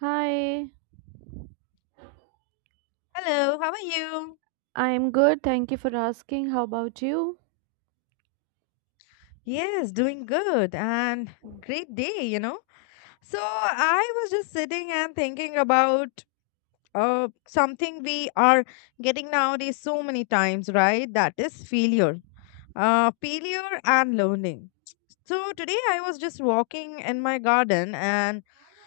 Hi, Hello, how are you? I'm good. Thank you for asking. How about you? Yes, doing good and great day, you know. So I was just sitting and thinking about something we are getting nowadays so many times, right? That is failure. Failure and learning. So today I was just walking in my garden and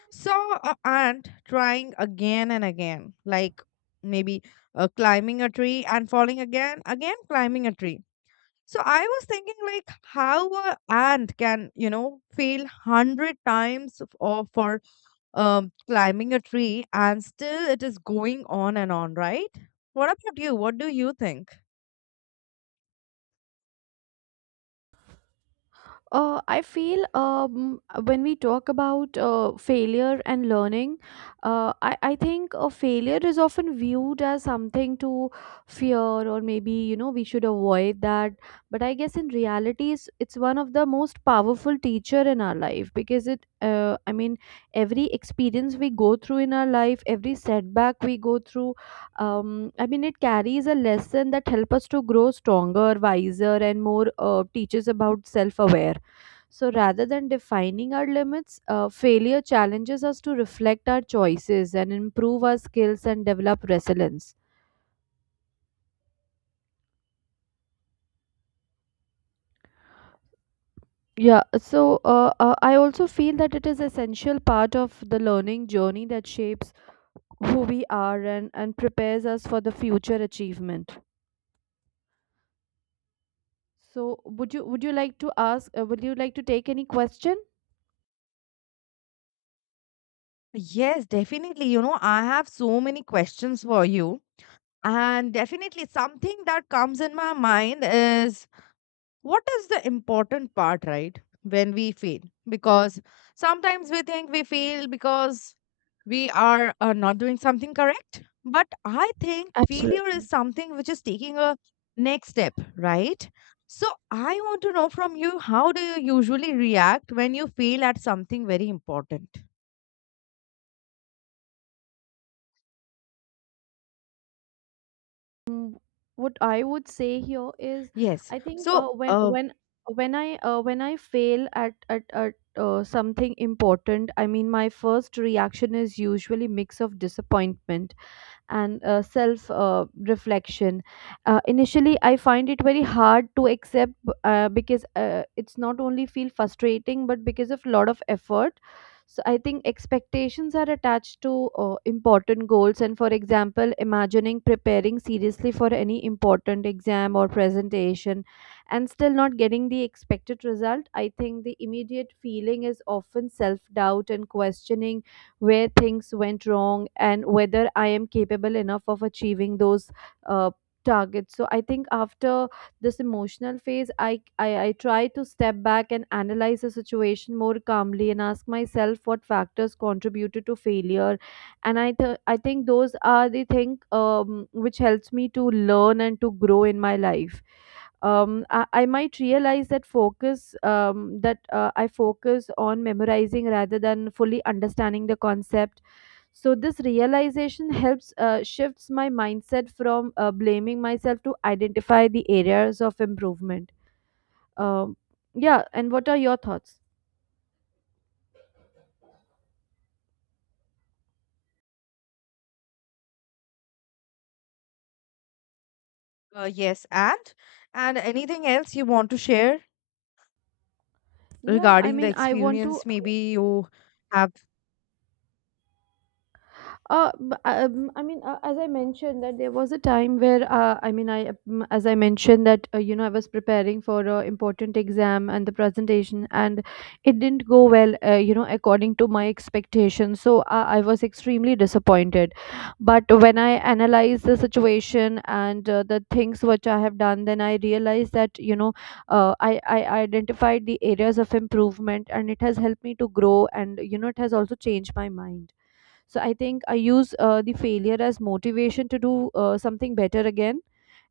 saw a ant trying again and again, like maybe climbing a tree and falling again, again climbing a tree. So I was thinking like how a ant can, you know, fail 100 times f- or for climbing a tree and still it is going on and on, right? What about you? What do you think? I feel when we talk about failure and learning, I think failure is often viewed as something to fear or maybe, you know, we should avoid that. But I guess in reality, it's one of the most powerful teacher in our life because it, every experience we go through in our life, every setback we go through, it carries a lesson that help us to grow stronger, wiser and more teaches about self-aware, so rather than defining our limits, failure challenges us to reflect our choices and improve our skills and develop resilience. Yeah, so I also feel that it is essential part of the learning journey that shapes who we are and prepares us for the future achievement. So would you like to ask would you like to take any question? Yes, definitely. You know, I have so many questions for you. And definitely something that comes in my mind is, what is the important part, right? When we fail, because sometimes we think we fail because we are not doing something correct. But I think failure is Absolutely. something which is taking a next step, right? So I want to know from you, how do you usually react when you fail at something very important? Mm, what I would say here is, Yes. I think uh, when when when I uh, when I fail at something important. I mean my first reaction is usually mix of disappointment and self reflection. Initially I find it very hard to accept, because it's not only feel frustrating but because of lot of effort. So I think expectations are attached to important goals, and for example imagining preparing seriously for any important exam or presentation and still not getting the expected result, I think the immediate feeling is often self doubt and questioning where things went wrong and whether I am capable enough of achieving those uh, targets. So I think after this emotional phase, I try to step back and analyze the situation more calmly and ask myself what factors contributed to failure. And I think those are the thing which helps me to learn and to grow in my life. I might realize that focus that I focus on memorizing rather than fully understanding the concept. So this realization helps shifts my mindset from blaming myself to identify the areas of improvement. Um, yeah, and what are your thoughts? Yes, and anything else you want to share Yeah, I regarding the mean, I want to. experience? Maybe you have. As I mentioned, that there was a time where I mean, I as I mentioned that you know, I was preparing for a important exam and the presentation, and it didn't go well, you know, according to my expectations. So I was extremely disappointed. But when I analyzed the situation and the things which I have done, then I realized that, you know, I identified the areas of improvement, and it has helped me to grow, and you know it has also changed my mind. So I think I use the failure as motivation to do something better again.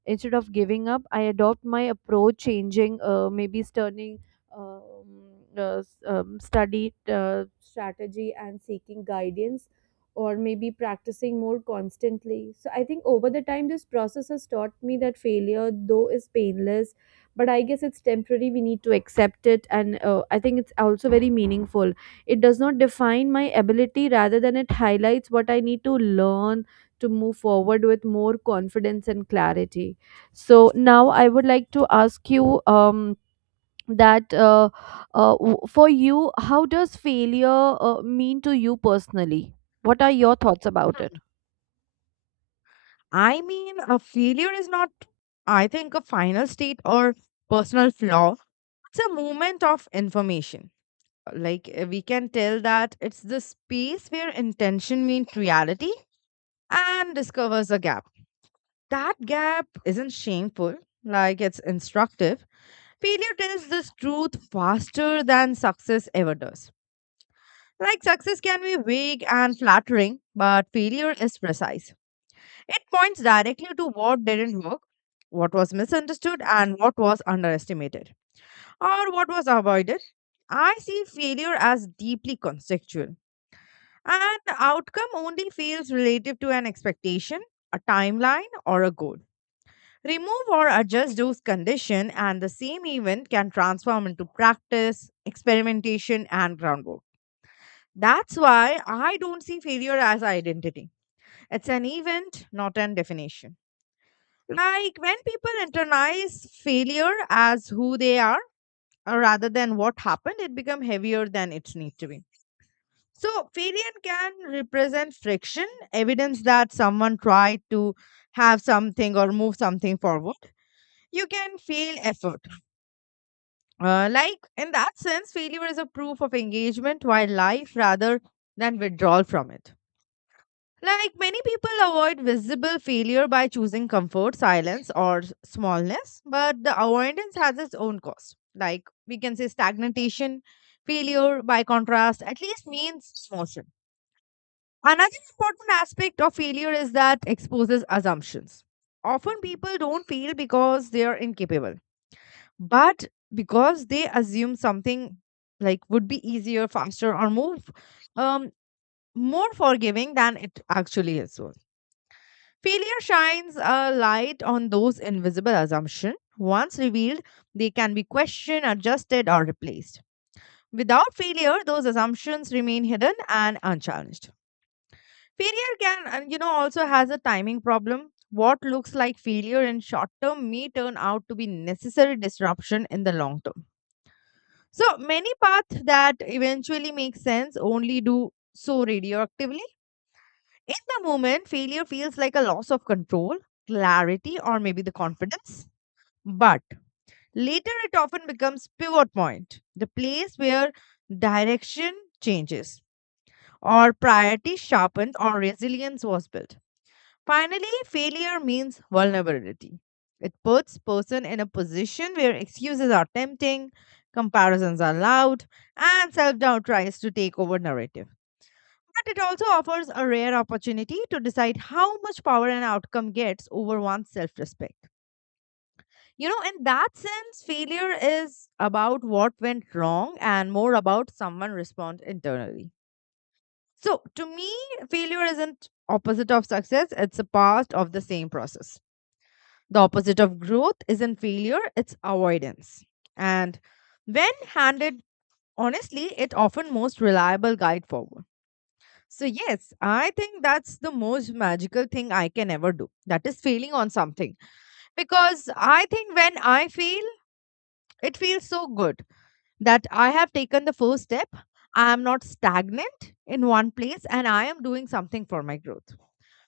Instead of giving up, I adopt my approach, changing maybe turning um, study strategy and seeking guidance, or maybe practicing more constantly. So I think over the time this process has taught me that failure though is painless, but I guess it's temporary. We need to accept it, and I think it's also very meaningful. It does not define my ability, rather than it highlights what I need to learn to move forward with more confidence and clarity. So now I would like to ask you, that uh, for you, how does failure mean to you personally? What are your thoughts about it? I mean, a failure is not, I think, a final state or personal flaw. It's a moment of information, like we can tell that it's the space where intention meets reality and discovers a gap. That gap isn't shameful, like it's instructive. Failure tells this truth faster than success ever does. Like, success can be vague and flattering, but failure is precise. It points directly to what didn't work, what was misunderstood, and what was underestimated, or what was avoided. I see failure as deeply contextual. And outcome only feels relative to an expectation, a timeline, or a goal. Remove or adjust those conditions, and the same event can transform into practice, experimentation, and groundwork. That's why I don't see failure as identity. It's an event, not an definition. Like, when people internalize failure as who they are rather than what happened, it becomes heavier than it needs to be. So, failure can represent friction, evidence that someone tried to have something or move something forward. You can fail effort. Like, in that sense, failure is a proof of engagement while life rather than withdrawal from it. Like, many people avoid visible failure by choosing comfort, silence, or smallness, but the avoidance has its own cost. Like, we can say stagnation, failure, by contrast, at least means motion. Another important aspect of failure is that exposes assumptions. Often people don't fail because they are incapable, but because they assume something like would be easier, faster, or more um, more forgiving than it actually is. So, failure shines a light on those invisible assumptions. Once revealed, they can be questioned, adjusted, or replaced. Without failure, those assumptions remain hidden and unchallenged. Failure can, and you know, also has a timing problem. What looks like failure in short term may turn out to be necessary disruption in the long term. So many paths that eventually make sense only do so radioactively. In the moment, failure feels like a loss of control, clarity, or maybe the confidence. But later it often becomes pivot point, the place where direction changes, or priority sharpened, or resilience was built. Finally, failure means vulnerability. It puts person in a position where excuses are tempting, comparisons are loud, and self-doubt tries to take over narrative. But it also offers a rare opportunity to decide how much power an outcome gets over one's self-respect. You know, in that sense, failure is about what went wrong and more about someone responds internally. So, to me, failure isn't opposite of success, it's a part of the same process. The opposite of growth isn't failure, it's avoidance. And when handed honestly, it often most reliable guide forward. So yes, I think that's the most magical thing I can ever do. That is failing on something. Because I think when I fail, it feels so good that I have taken the first step. I am not stagnant in one place and I am doing something for my growth,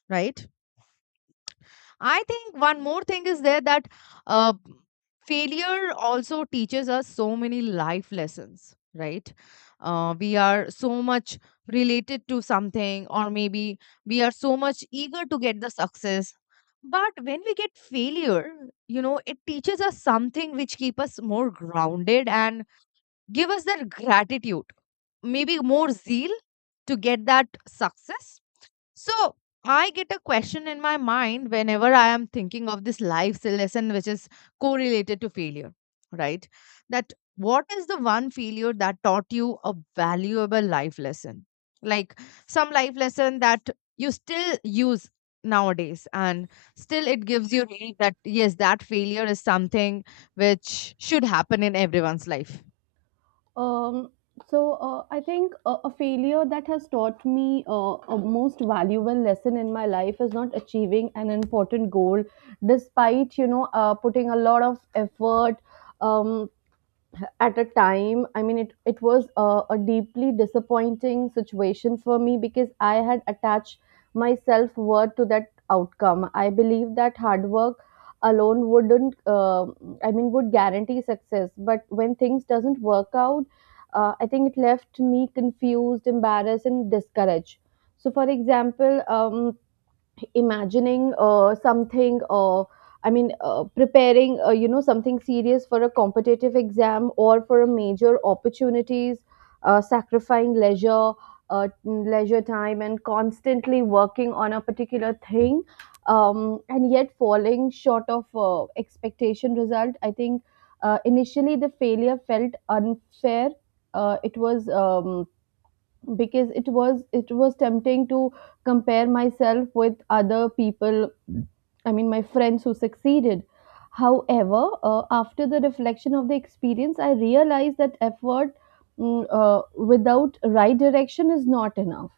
right? I think one more thing is there, that uh, failure also teaches us so many life lessons, right? We are so much related to something, or maybe we are so much eager to get the success. But when we get failure, you know, it teaches us something which keep us more grounded and give us that gratitude, maybe more zeal to get that success. So I get a question in my mind whenever I am thinking of this life lesson which is correlated to failure, right? That, what is the one failure that taught you a valuable life lesson? Like, some life lesson that you still use nowadays and still it gives you relief, that yes, that failure is something which should happen in everyone's life. Um, I think a failure that has taught me a most valuable lesson in my life is not achieving an important goal, despite you know putting a lot of effort. Um, at a time, I mean it was a deeply disappointing situation for me because I had attached my self worth to that outcome. I believe that hard work alone wouldn't, I mean, would guarantee success, but when things doesn't work out, I think it left me confused, embarrassed and discouraged. So for example, imagining something I mean preparing, you know, something serious for a competitive exam or for a major opportunities, sacrificing leisure leisure time and constantly working on a particular thing, and yet falling short of expectation result. I think initially the failure felt unfair. It was Because it was tempting to compare myself with other people, I mean, my friends who succeeded. However, after the reflection of the experience, I realized that effort, without right direction is not enough.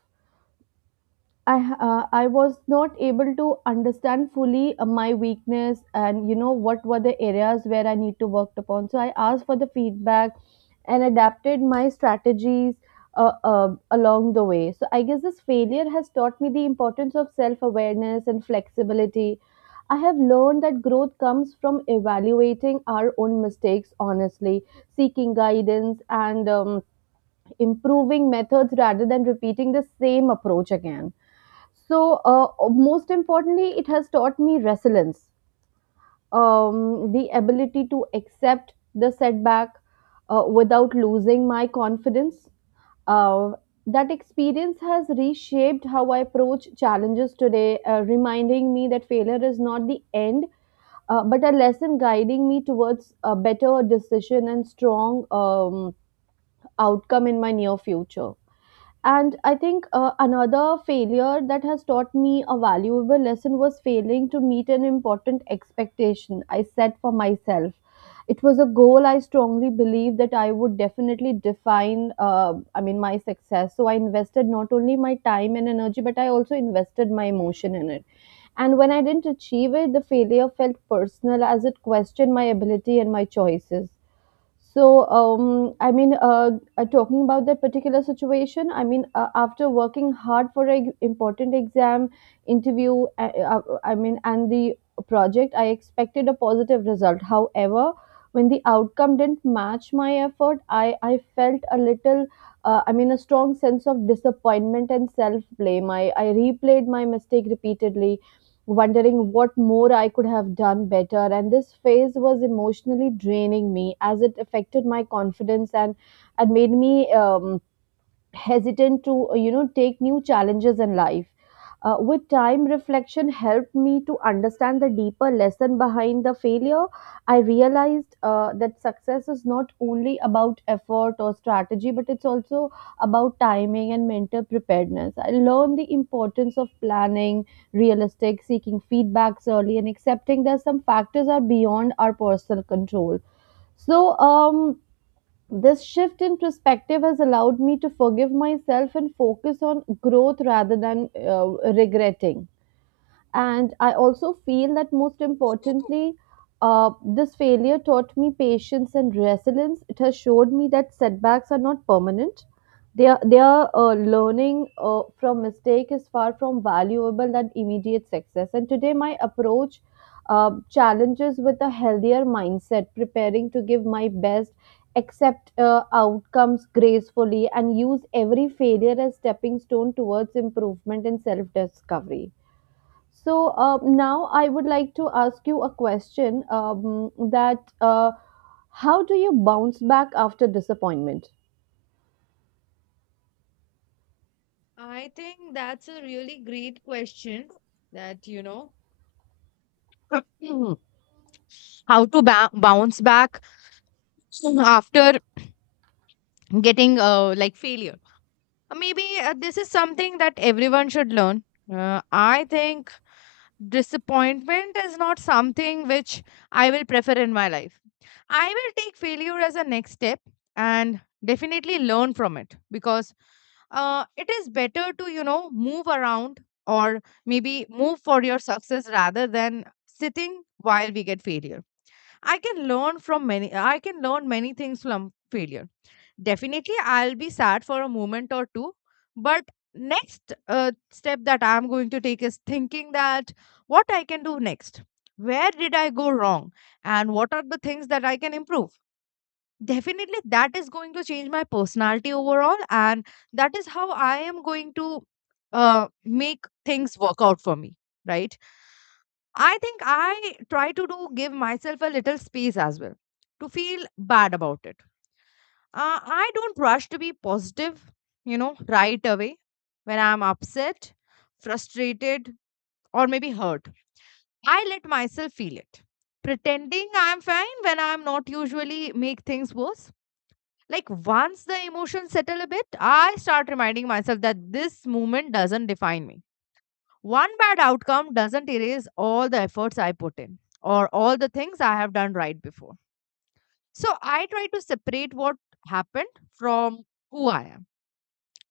I was not able to understand fully my weakness and, you know, what were the areas where I need to work upon. So I asked for the feedback and adapted my strategies along the way. So I guess this failure has taught me the importance of self awareness and flexibility. I have learned that growth comes from evaluating our own mistakes honestly, seeking guidance, and improving methods rather than repeating the same approach again. So, most importantly, it has taught me resilience, the ability to accept the setback without losing my confidence. Uh, that experience has reshaped how I approach challenges today, reminding me that failure is not the end, but a lesson guiding me towards a better decision and strong outcome in my near future. And I think another failure that has taught me a valuable lesson was failing to meet an important expectation I set for myself. It was a goal I strongly believed that I would definitely define, I mean, my success. So I invested not only my time and energy, but I also invested my emotion in it. And when I didn't achieve it, the failure felt personal as it questioned my ability and my choices. So, talking about that particular situation, I mean, after working hard for an important exam, interview, I mean, and the project, I expected a positive result. However, when the outcome didn't match my effort, I felt a little, I mean, a strong sense of disappointment and self blame. I replayed my mistake repeatedly, wondering what more I could have done better. And this phase was emotionally draining me as it affected my confidence and made me hesitant to, you know, take new challenges in life. With time, reflection helped me to understand the deeper lesson behind the failure. I realized that success is not only about effort or strategy, but it's also about timing and mental preparedness. I learned the importance of planning realistic, seeking feedbacks early, and accepting that some factors are beyond our personal control. So, this shift in perspective has allowed me to forgive myself and focus on growth rather than regretting. And I also feel that most importantly, uh, this failure taught me patience and resilience. It has showed me that setbacks are not permanent. They are learning from mistake is far from valuable than immediate success, and today my approach challenges with a healthier mindset, preparing to give my best, accept outcomes gracefully, and use every failure as stepping stone towards improvement and self discovery. So now I would like to ask you a question, that how do you bounce back after disappointment? I think that's a really great question that, you know, how to bounce back after getting like failure. Maybe this is something that everyone should learn I think disappointment is not something which I will prefer in my life. I will take failure as a next step and definitely learn from it, because it is better to, you know, move around or maybe move for your success rather than sitting while we get failure. I can learn many things from failure. Definitely I'll be sad for a moment or two, but next step that I'm going to take is thinking that what I can do next. Where did I go wrong, and what are the things that I can improve? Definitely that is going to change my personality overall, and that is how I am going to make things work out for me, right? I think I try to do give myself a little space as well to feel bad about it. I don't rush to be positive, you know, right away when I'm upset, frustrated, or maybe hurt. I let myself feel it. Pretending I'm fine when I'm not usually make things worse. Like, once the emotions settle a bit, I start reminding myself that this moment doesn't define me. One bad outcome doesn't erase all the efforts I put in or all the things I have done right before. So I try to separate what happened from who I am.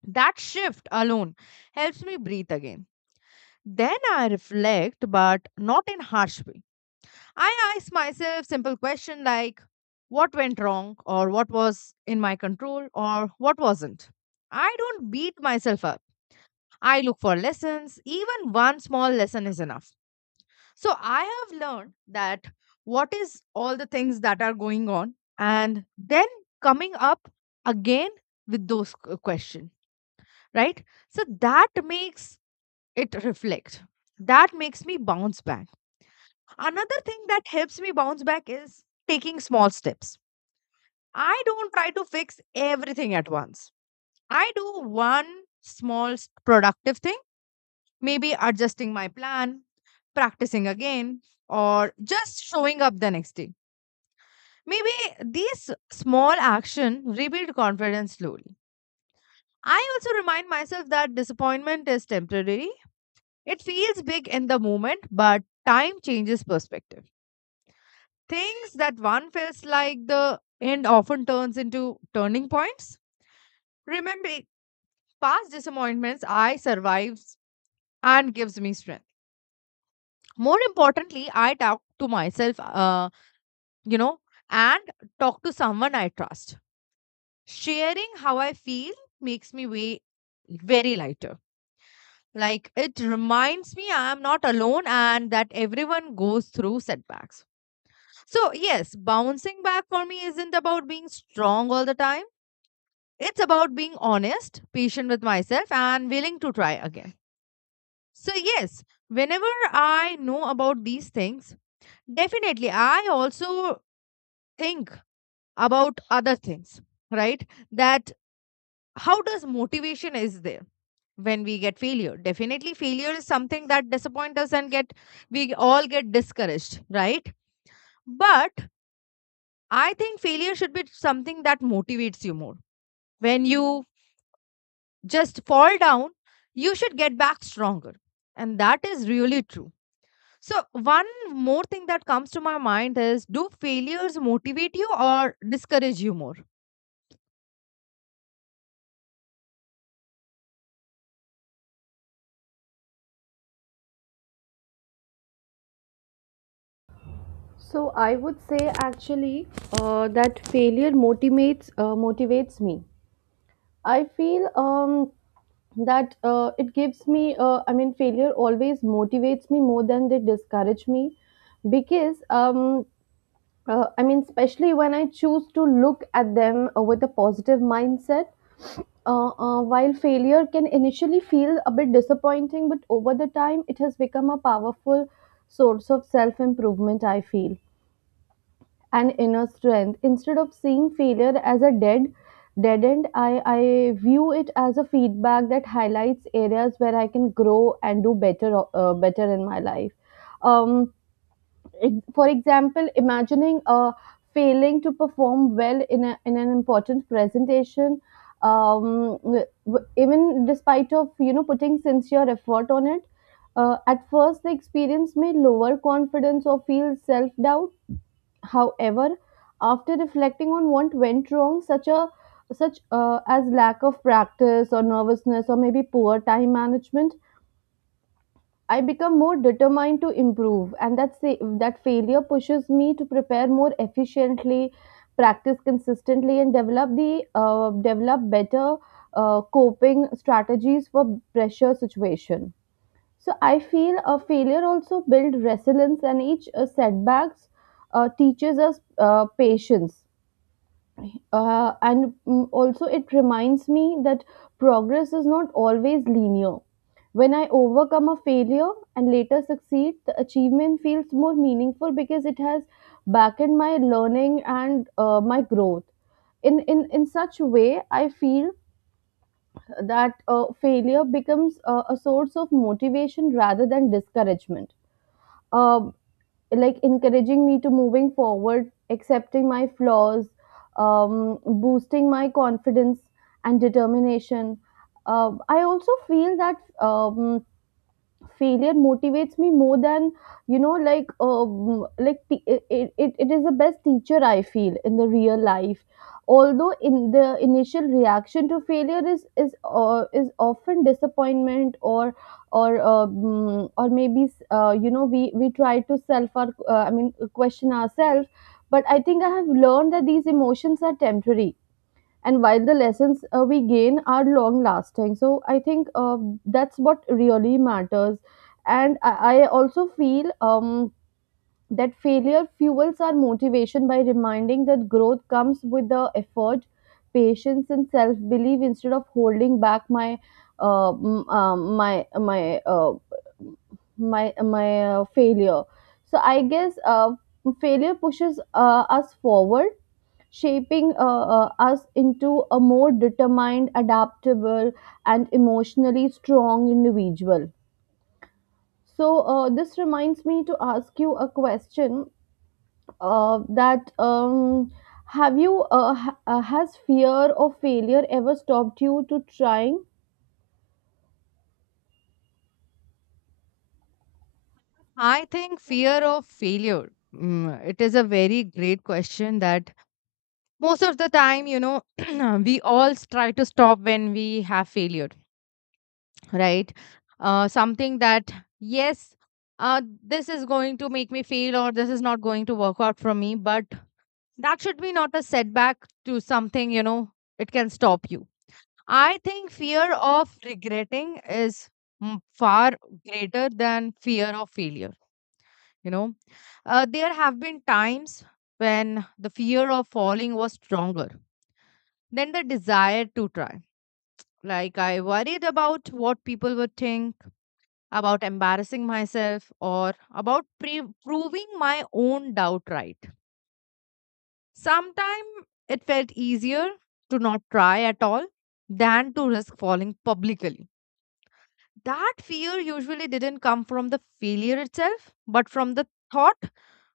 That shift alone helps me breathe again. Then I reflect, but not in harsh way. I ask myself simple question like, what went wrong, or what was in my control, or what wasn't. I don't beat myself up. I look for lessons. Even one small lesson is enough. So I have learned that what is all the things that are going on, and then coming up again with those question, right? So that makes it reflect. That makes me bounce back. Another thing that helps me bounce back is taking small steps. I don't try to fix everything at once. I do one small productive thing, maybe adjusting my plan, practicing again, or just showing up the next day. Maybe these small action rebuild confidence slowly. I also remind myself that disappointment is temporary. It feels big in the moment, but time changes perspective. Things that one feels like the end often turns into turning points. Remembering past disappointments I survives and gives me strength. More importantly, I talk to myself, you know, and talk to someone I trust. Sharing how I feel makes me way very lighter. Like, it reminds me I am not alone and that everyone goes through setbacks. So, yes, bouncing back for me isn't about being strong all the time. It's about being honest, patient with myself, and willing to try again. So, yes, whenever I know about these things, definitely I also think about other things, right? That, how does motivation is there? When we get failure, definitely failure is something that disappoints us and get, we all get discouraged, right? But I think failure should be something that motivates you more. When you just fall down, you should get back stronger, and that is really true. So one more thing that comes to my mind is, do failures motivate you or discourage you more? So I would say actually that failure motivates motivates me. I feel that it gives me, I mean, failure always motivates me more than they discourage me, because I mean, especially when I choose to look at them with a positive mindset. While failure can initially feel a bit disappointing, but over the time, it has become a powerful source of self improvement, I feel, and inner strength. Instead of seeing failure as a dead end, I view it as a feedback that highlights areas where I can grow and do better, better in my life. Um, for example, imagining failing to perform well in in an important presentation, even despite of, you know, putting sincere effort on it, at first the experience may lower confidence or feel self-doubt. However, after reflecting on what went wrong, such as lack of practice or nervousness or maybe poor time management, I become more determined to improve, and that failure pushes me to prepare more efficiently, practice consistently, and develop the develop better coping strategies for pressure situation. So I feel a failure also builds resilience, and each setbacks teaches us patience also, it reminds me that progress is not always linear. When I overcome a failure and later succeed, the achievement feels more meaningful because it has backed my learning and my growth. In such a way, I feel that failure becomes a source of motivation rather than discouragement. Um like encouraging me to moving forward, accepting my flaws, boosting my confidence and determination. I also feel that um, failure motivates me more than it is the best teacher I feel in the real life, although in the initial reaction to failure is often disappointment or or maybe we try to self our question ourselves, but I think I have learned that these emotions are temporary, and while the lessons we gain are long lasting. So I think that's what really matters, and i, I also feel that failure fuels our motivation by reminding that growth comes with the effort, patience and self belief, instead of holding back my uh, m- um, my my uh, failure. So I guess failure pushes us forward, shaping us into a more determined, adaptable, and emotionally strong individual. So, this reminds me to ask you a question that have you, has fear of failure ever stopped you to trying? I think fear of failure, it is a very great question that most of the time, you know, we all try to stop when we have failure, right? Something that, yes, this is going to make me fail, or this is not going to work out for me, but that should be not a setback to something, you know, it can stop you. I think fear of regretting is, far greater than fear of failure, you know. There have been times when the fear of falling was stronger then the desire to try. Like, I worried about what people would think, about embarrassing myself, or about proving my own doubt right. Sometimes it felt easier to not try at all than to risk falling publicly. That fear usually didn't come from the failure itself, but from the thought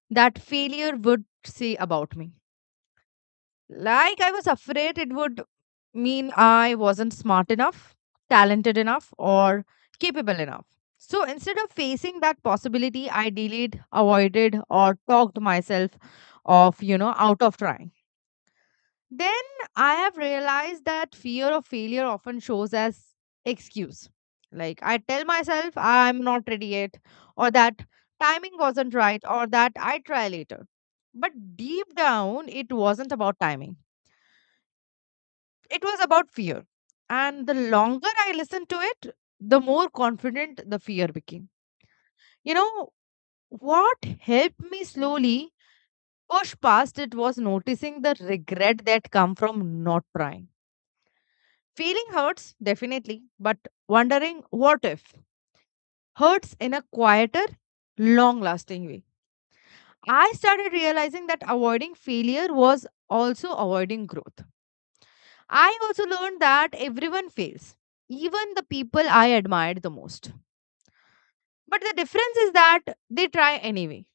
that failure would say about me. Like, I was afraid it would mean I wasn't smart enough, talented enough, or capable enough. So instead of facing that possibility, I delayed, avoided, or talked myself off, you know, out of trying. Then I have realized that fear of failure often shows as excuse. Like, I tell myself I'm not ready yet, or that timing wasn't right, or that I try later. But deep down, it wasn't about timing, it was about fear. And the longer I listened to it, the more confident the fear became. You know, what helped me slowly push past it was noticing the regret that come from not trying. Feeling hurts, definitely, but wondering what if hurts in a quieter, long lasting way. I started realizing that avoiding failure was also avoiding growth. I also learned that everyone fails, even the people I admired the most. But the difference is that they try anyway.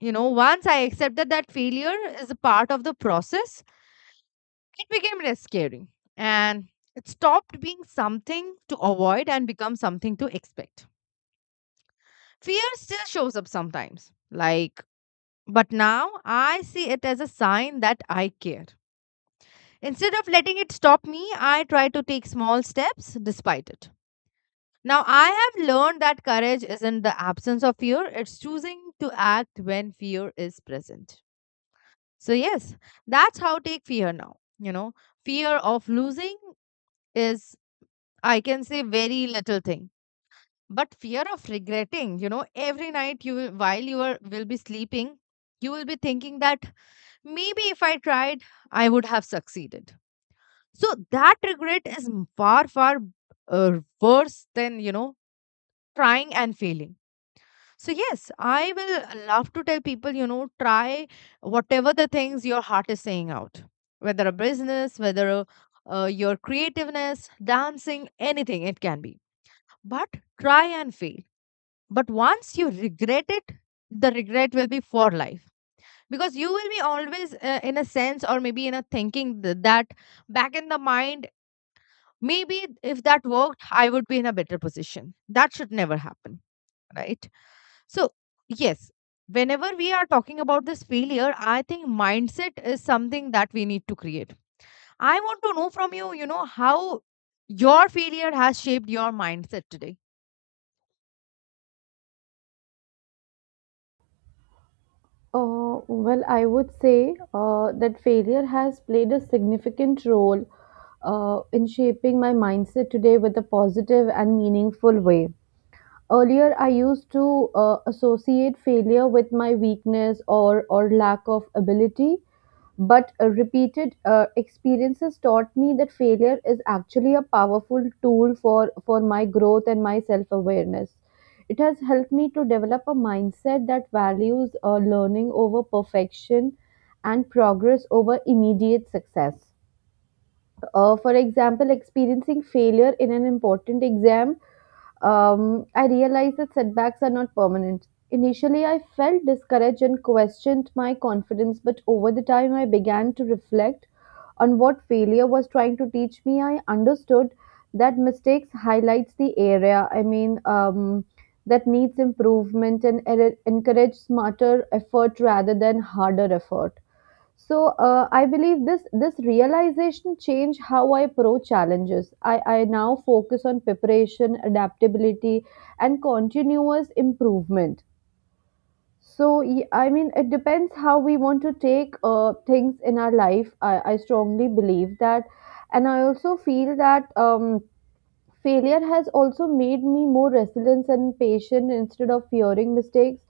You know, once I accepted that failure is a part of the process, it became less scary. And it stopped being something to avoid and become something to expect. Fear still shows up sometimes, like, but now I see it as a sign that I care. Instead of letting it stop me, I try to take small steps despite it. Now, I have learned that courage isn't the absence of fear, it's choosing to act when fear is present. So, yes, that's how take fear now. You know, fear of losing is, I can say, very little thing. But fear of regretting, you know, every night you will, while you are, will be sleeping, you will be thinking that maybe if I tried, I would have succeeded. So that regret is far, far worse than, you know, trying and failing. So, yes, I will love to tell people, you know, try whatever the things your heart is saying out, whether a business, whether a, your creativeness, dancing, anything it can be. But try and fail. But once you regret it, the regret will be for life, because you will be always in a sense, or maybe in a thinking that back in the mind, maybe if that worked, I would be in a better position. That should never happen, right? So, yes, whenever we are talking about this failure, I think mindset is something that we need to create. I want to know from you, you know, how your failure has shaped your mindset today. Well, I would say that failure has played a significant role in shaping my mindset today with a positive and meaningful way. Earlier I used to associate failure with my weakness or lack of ability, but repeated experiences taught me that failure is actually a powerful tool for my growth and my self awareness. It has helped me to develop a mindset that values learning over perfection and progress over immediate success. For example, experiencing failure in an important exam, I realized that setbacks are not permanent. Initially, I felt discouraged and questioned my confidence, but over the time, I began to reflect on what failure was trying to teach me. I understood that mistakes highlights the area. That needs improvement and encourage smarter effort rather than harder effort. So I believe this realization changed how I approach challenges. I now focus on preparation, adaptability, and continuous improvement. So it depends how we want to take things in our life. I strongly believe that, and I also feel that. Failure has also made me more resilient and patient instead of fearing mistakes.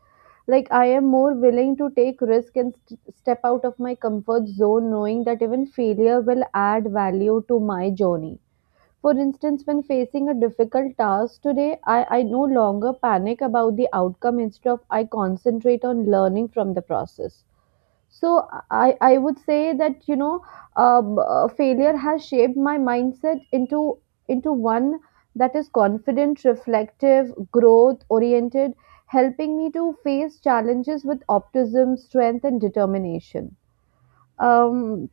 Like, I am more willing to take risk and step out of my comfort zone, knowing that even failure will add value to my journey. For instance, when facing a difficult task today, I no longer panic about the outcome. Instead of I concentrate on learning from the process. So I would say that failure has shaped my mindset into one that is confident, reflective, growth oriented, helping me to face challenges with optimism, strength, and determination. Um,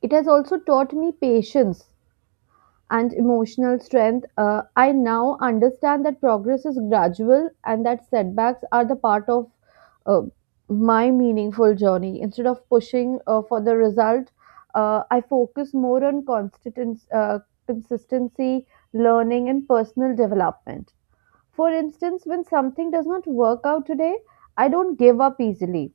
it has also taught me patience and emotional strength. Uh, I now understand that progress is gradual and that setbacks are the part of uh, my meaningful journey. Instead of pushing for the result, I focus more on consistency, learning, and personal development. For instance, when something does not work out today, I don't give up easily.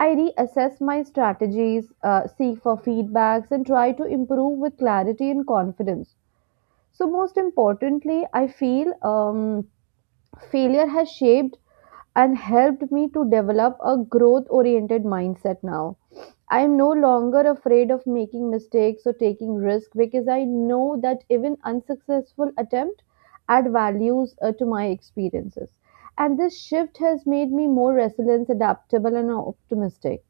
I reassess my strategies, seek for feedbacks, and try to improve with clarity and confidence. So, most importantly, I feel failure has shaped and helped me to develop a growth oriented mindset now. I am no longer afraid of making mistakes or taking risk because I know that even unsuccessful attempt add values to my experiences. And this shift has made me more resilient, adaptable, and optimistic.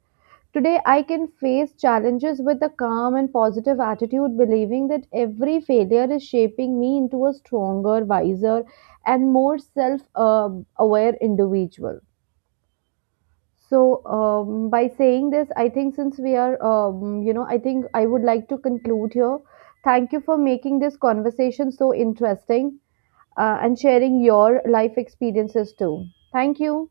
Today, I can face challenges with a calm and positive attitude, believing that every failure is shaping me into a stronger, wiser, and more self aware individual. So, by saying this, I think since we are, I think I would like to conclude here. Thank you for making this conversation so interesting and sharing your life experiences too. Thank you.